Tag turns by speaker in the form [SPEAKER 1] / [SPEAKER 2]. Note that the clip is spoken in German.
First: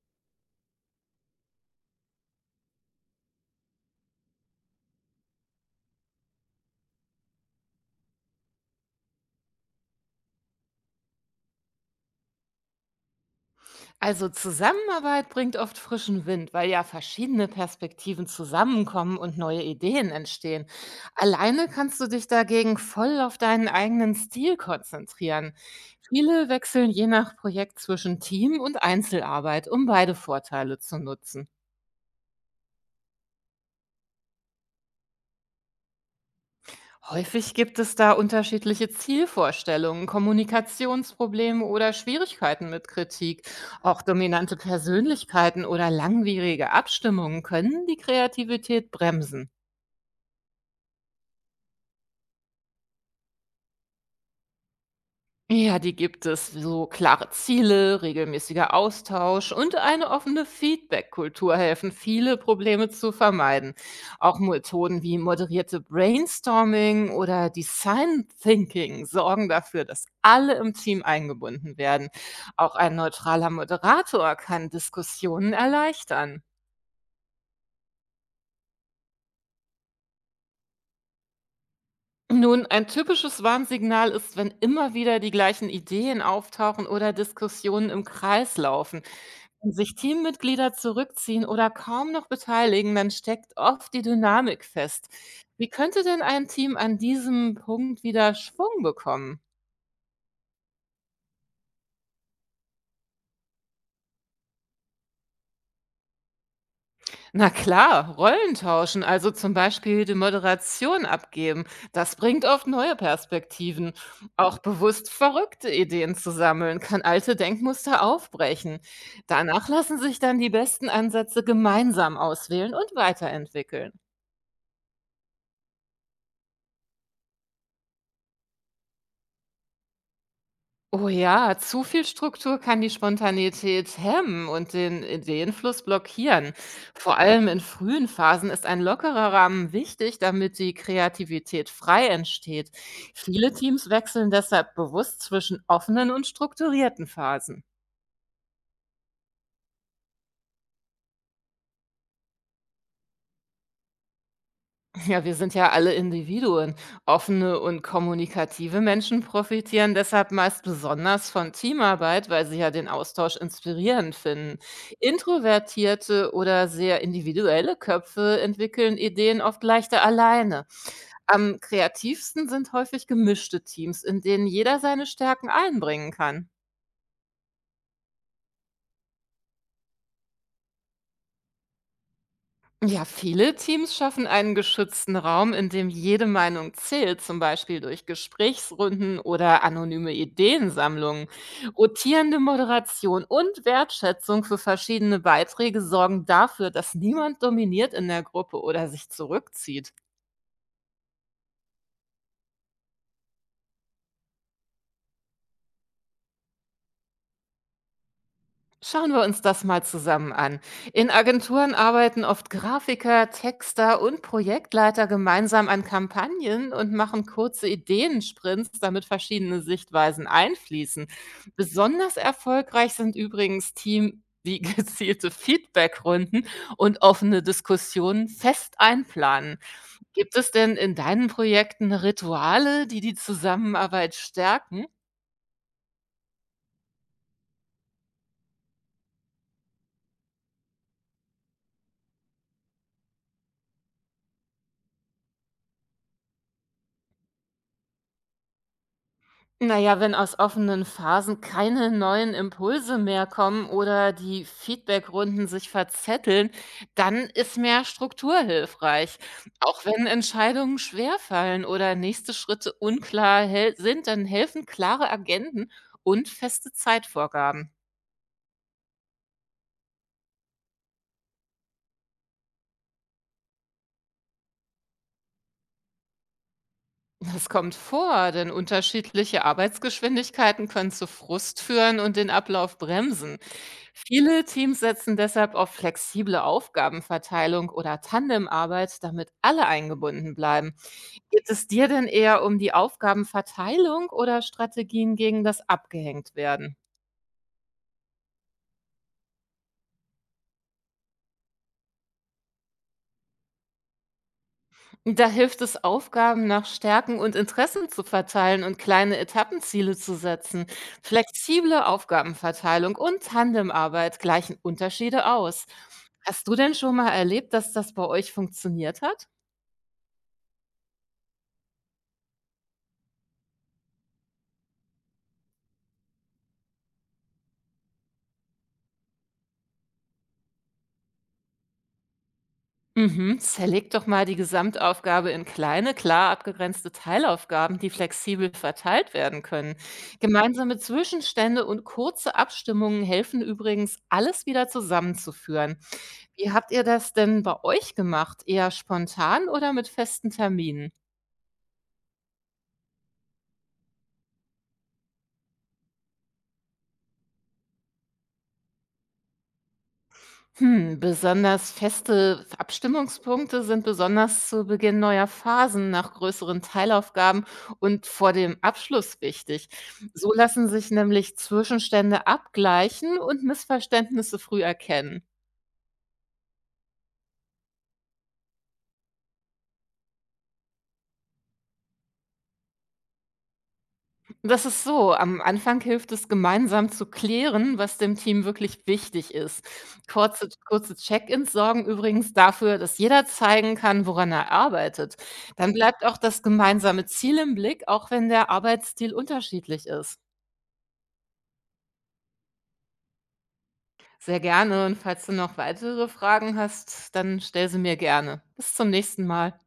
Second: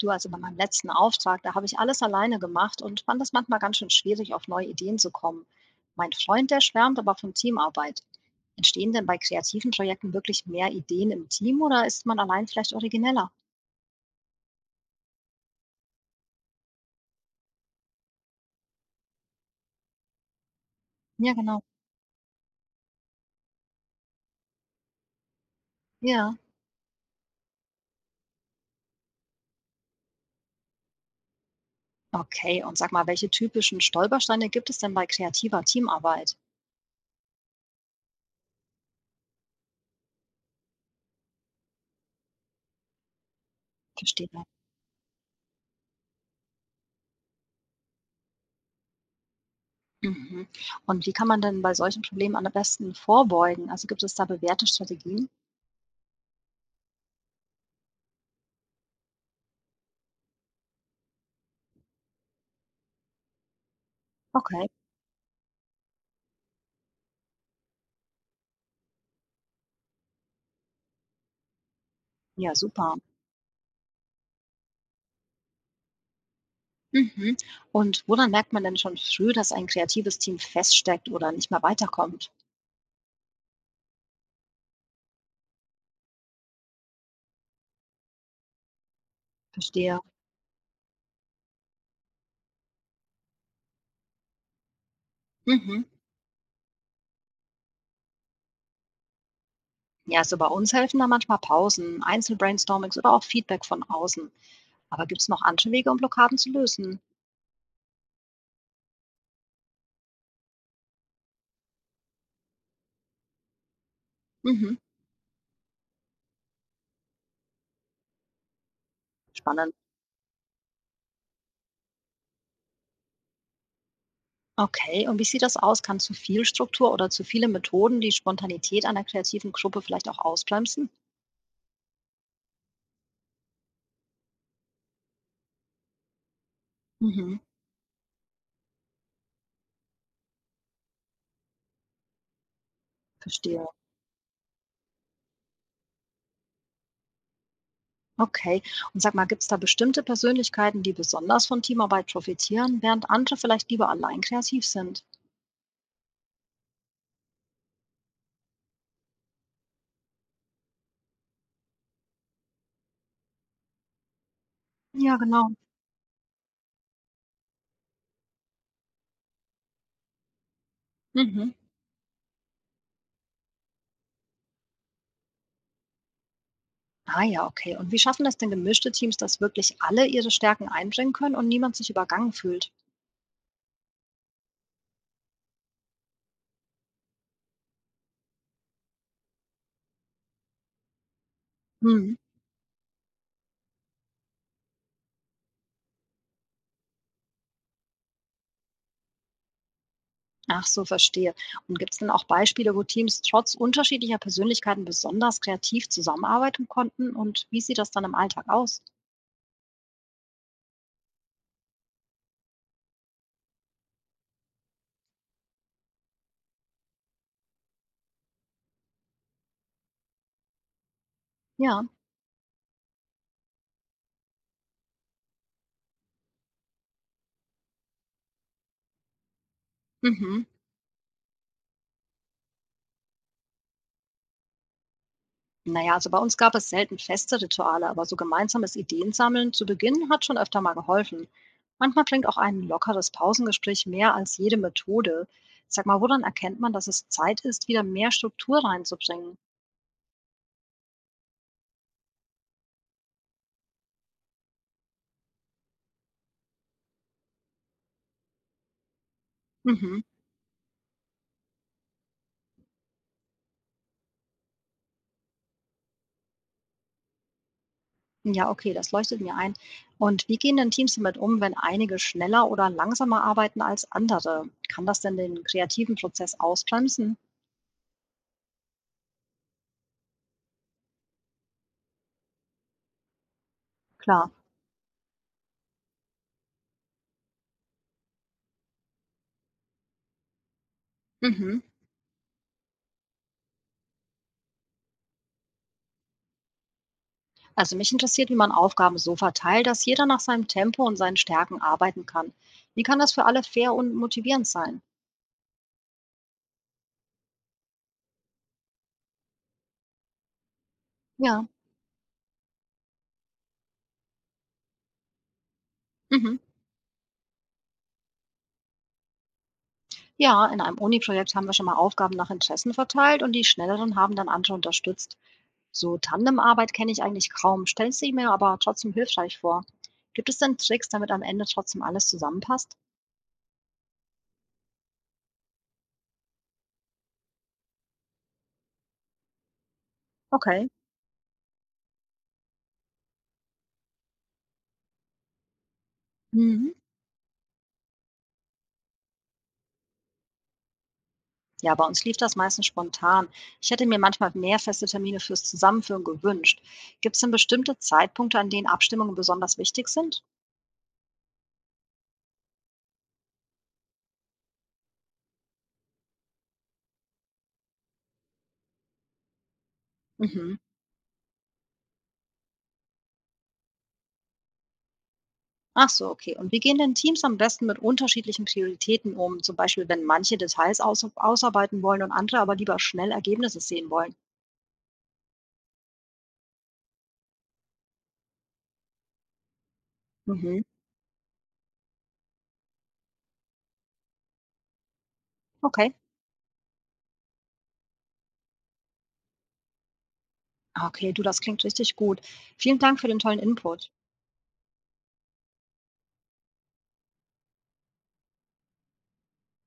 [SPEAKER 1] Du, also bei meinem letzten Auftrag, da habe ich alles alleine gemacht und fand es manchmal ganz schön schwierig, auf neue Ideen zu kommen. Mein Freund, der schwärmt aber von Teamarbeit. Entstehen denn bei kreativen Projekten wirklich mehr Ideen im Team oder ist man allein vielleicht origineller?
[SPEAKER 2] Also Zusammenarbeit bringt oft frischen Wind, weil ja verschiedene Perspektiven zusammenkommen und neue Ideen entstehen.
[SPEAKER 1] Ja, genau.
[SPEAKER 2] Alleine kannst du dich dagegen voll auf deinen eigenen Stil konzentrieren.
[SPEAKER 1] Ja.
[SPEAKER 2] Viele wechseln je nach Projekt zwischen Team und Einzelarbeit, um beide Vorteile zu nutzen.
[SPEAKER 1] Okay, und sag mal, welche typischen Stolpersteine gibt es denn bei kreativer Teamarbeit?
[SPEAKER 2] Häufig gibt es da unterschiedliche Zielvorstellungen, Kommunikationsprobleme oder Schwierigkeiten mit Kritik. Auch
[SPEAKER 1] Verstehe.
[SPEAKER 2] dominante Persönlichkeiten oder langwierige Abstimmungen können die Kreativität bremsen.
[SPEAKER 1] Mhm. Und wie kann man denn bei solchen Problemen am besten vorbeugen? Also gibt es da bewährte Strategien?
[SPEAKER 2] Ja, die gibt es. So klare Ziele, regelmäßiger Austausch und eine offene Feedback-Kultur helfen, viele Probleme zu vermeiden. Auch
[SPEAKER 1] Okay.
[SPEAKER 2] Methoden wie moderierte Brainstorming oder Design Thinking sorgen dafür, dass alle im Team eingebunden werden.
[SPEAKER 1] Ja,
[SPEAKER 2] Auch ein
[SPEAKER 1] super.
[SPEAKER 2] neutraler Moderator kann Diskussionen erleichtern.
[SPEAKER 1] Mhm. Und woran merkt man denn schon früh, dass ein kreatives Team feststeckt oder nicht mehr weiterkommt?
[SPEAKER 2] Nun, ein typisches Warnsignal ist, wenn immer wieder die gleichen Ideen auftauchen oder Diskussionen im Kreis laufen. Wenn sich
[SPEAKER 1] Verstehe.
[SPEAKER 2] Teammitglieder zurückziehen oder kaum noch beteiligen, dann steckt oft die Dynamik fest. Wie
[SPEAKER 1] Mhm.
[SPEAKER 2] könnte denn ein Team an diesem Punkt wieder Schwung bekommen?
[SPEAKER 1] Ja, also bei uns helfen da manchmal Pausen, Einzelbrainstormings oder auch Feedback von außen. Aber gibt es noch andere Wege, um Blockaden zu lösen?
[SPEAKER 2] Na klar, Rollen tauschen, also zum Beispiel die Moderation abgeben, das bringt oft neue Perspektiven. Auch
[SPEAKER 1] Mhm.
[SPEAKER 2] bewusst verrückte Ideen zu sammeln, kann alte Denkmuster aufbrechen. Danach
[SPEAKER 1] Spannend.
[SPEAKER 2] lassen sich dann die besten Ansätze gemeinsam auswählen und weiterentwickeln.
[SPEAKER 1] Okay, und wie sieht das aus? Kann zu viel Struktur oder zu viele Methoden die Spontanität einer kreativen Gruppe vielleicht auch ausbremsen?
[SPEAKER 2] Oh ja, zu viel Struktur kann die Spontanität hemmen und den Ideenfluss blockieren. Vor
[SPEAKER 1] Mhm.
[SPEAKER 2] allem in frühen Phasen ist ein lockerer Rahmen wichtig, damit die Kreativität frei entsteht. Viele
[SPEAKER 1] Verstehe.
[SPEAKER 2] Teams wechseln deshalb bewusst zwischen offenen und strukturierten Phasen.
[SPEAKER 1] Okay. Und sag mal, gibt es da bestimmte Persönlichkeiten, die besonders von Teamarbeit profitieren, während andere vielleicht lieber allein kreativ sind?
[SPEAKER 2] Ja, wir sind ja alle Individuen. Offene und kommunikative Menschen profitieren deshalb meist besonders von Teamarbeit, weil sie ja den Austausch inspirierend finden.
[SPEAKER 1] Ja, genau.
[SPEAKER 2] Introvertierte oder sehr individuelle Köpfe entwickeln Ideen oft leichter alleine.
[SPEAKER 1] Mhm.
[SPEAKER 2] Am kreativsten sind häufig gemischte Teams, in denen jeder seine Stärken einbringen kann.
[SPEAKER 1] Ah ja, okay. Und wie schaffen das denn gemischte Teams, dass wirklich alle ihre Stärken einbringen können und niemand sich übergangen fühlt?
[SPEAKER 2] Ja, viele Teams schaffen einen geschützten Raum, in dem jede Meinung zählt, zum Beispiel durch Gesprächsrunden oder anonyme Ideensammlungen.
[SPEAKER 1] Hm.
[SPEAKER 2] Rotierende Moderation und Wertschätzung für verschiedene Beiträge sorgen dafür, dass niemand dominiert in der Gruppe oder sich zurückzieht.
[SPEAKER 1] Ach so, verstehe. Und gibt es denn auch Beispiele, wo Teams trotz unterschiedlicher Persönlichkeiten besonders kreativ zusammenarbeiten konnten? Und wie sieht das dann im Alltag aus?
[SPEAKER 2] Schauen wir uns das mal zusammen an. In Agenturen arbeiten oft Grafiker, Texter und Projektleiter gemeinsam an Kampagnen und machen kurze Ideensprints, damit verschiedene Sichtweisen einfließen.
[SPEAKER 1] Ja.
[SPEAKER 2] Besonders erfolgreich sind übrigens Team, die gezielte Feedbackrunden und offene Diskussionen fest einplanen. Gibt
[SPEAKER 1] Mhm.
[SPEAKER 2] es denn in deinen Projekten Rituale, die die Zusammenarbeit stärken?
[SPEAKER 1] Naja, also bei uns gab es selten feste Rituale, aber so gemeinsames Ideensammeln zu Beginn hat schon öfter mal geholfen. Manchmal bringt auch ein lockeres Pausengespräch mehr als jede Methode. Sag mal, woran erkennt man, dass es Zeit ist, wieder mehr Struktur reinzubringen?
[SPEAKER 2] Na ja, wenn aus offenen Phasen keine neuen Impulse mehr kommen oder die Feedbackrunden sich verzetteln, dann ist mehr Struktur hilfreich. Auch
[SPEAKER 1] Mhm.
[SPEAKER 2] wenn Entscheidungen schwerfallen oder nächste Schritte sind, dann helfen klare Agenden und feste Zeitvorgaben.
[SPEAKER 1] Ja, okay, das leuchtet mir ein. Und wie gehen denn Teams damit um, wenn einige schneller oder langsamer arbeiten als andere? Kann das denn den kreativen Prozess ausbremsen?
[SPEAKER 2] Das kommt vor, denn unterschiedliche Arbeitsgeschwindigkeiten können zu Frust führen und den Ablauf bremsen.
[SPEAKER 1] Klar.
[SPEAKER 2] Viele Teams setzen deshalb auf flexible Aufgabenverteilung oder Tandemarbeit, damit alle eingebunden bleiben. Geht
[SPEAKER 1] Mhm.
[SPEAKER 2] es dir denn eher um die Aufgabenverteilung oder Strategien gegen das Abgehängt werden?
[SPEAKER 1] Also mich interessiert, wie man Aufgaben so verteilt, dass jeder nach seinem Tempo und seinen Stärken arbeiten kann. Wie kann das für alle fair und motivierend sein?
[SPEAKER 2] Da hilft es, Aufgaben nach Stärken und Interessen zu verteilen und kleine Etappenziele zu setzen.
[SPEAKER 1] Ja.
[SPEAKER 2] Flexible Aufgabenverteilung und Tandemarbeit gleichen Unterschiede aus.
[SPEAKER 1] Mhm.
[SPEAKER 2] Hast du denn schon mal erlebt, dass das bei euch funktioniert hat?
[SPEAKER 1] Ja, in einem Uni-Projekt haben wir schon mal Aufgaben nach Interessen verteilt und die Schnelleren haben dann andere unterstützt. So Tandemarbeit kenne ich eigentlich kaum, stelle sie mir aber trotzdem hilfreich vor. Gibt es denn Tricks, damit am Ende trotzdem alles zusammenpasst?
[SPEAKER 2] Mhm, Zerleg doch mal die Gesamtaufgabe in kleine, klar abgegrenzte Teilaufgaben, die flexibel verteilt werden können.
[SPEAKER 1] Okay.
[SPEAKER 2] Gemeinsame Zwischenstände und kurze Abstimmungen helfen übrigens, alles wieder zusammenzuführen. Wie habt
[SPEAKER 1] Mhm.
[SPEAKER 2] ihr das denn bei euch gemacht? Eher spontan oder mit festen Terminen?
[SPEAKER 1] Ja, bei uns lief das meistens spontan. Ich hätte mir manchmal mehr feste Termine fürs Zusammenführen gewünscht. Gibt es denn bestimmte Zeitpunkte, an denen Abstimmungen besonders wichtig sind?
[SPEAKER 2] Besonders feste Abstimmungspunkte sind besonders zu Beginn neuer Phasen nach größeren Teilaufgaben und vor dem Abschluss wichtig. So
[SPEAKER 1] Mhm.
[SPEAKER 2] lassen sich nämlich Zwischenstände abgleichen und Missverständnisse früh erkennen.
[SPEAKER 1] Ach so, okay. Und wie gehen denn Teams am besten mit unterschiedlichen Prioritäten um? Zum Beispiel, wenn manche Details ausarbeiten wollen und andere aber lieber schnell Ergebnisse sehen wollen.
[SPEAKER 2] Das ist so, am Anfang hilft es, gemeinsam zu klären, was dem Team wirklich wichtig ist. Kurze,
[SPEAKER 1] Mhm.
[SPEAKER 2] kurze Check-ins sorgen übrigens dafür, dass jeder zeigen kann, woran er arbeitet. Dann
[SPEAKER 1] Okay.
[SPEAKER 2] bleibt auch das gemeinsame Ziel im Blick, auch wenn der Arbeitsstil unterschiedlich ist.
[SPEAKER 1] Okay, du, das klingt richtig gut. Vielen Dank für den tollen Input.
[SPEAKER 2] Sehr gerne und falls du noch weitere Fragen hast, dann stell sie mir gerne. Bis zum nächsten Mal.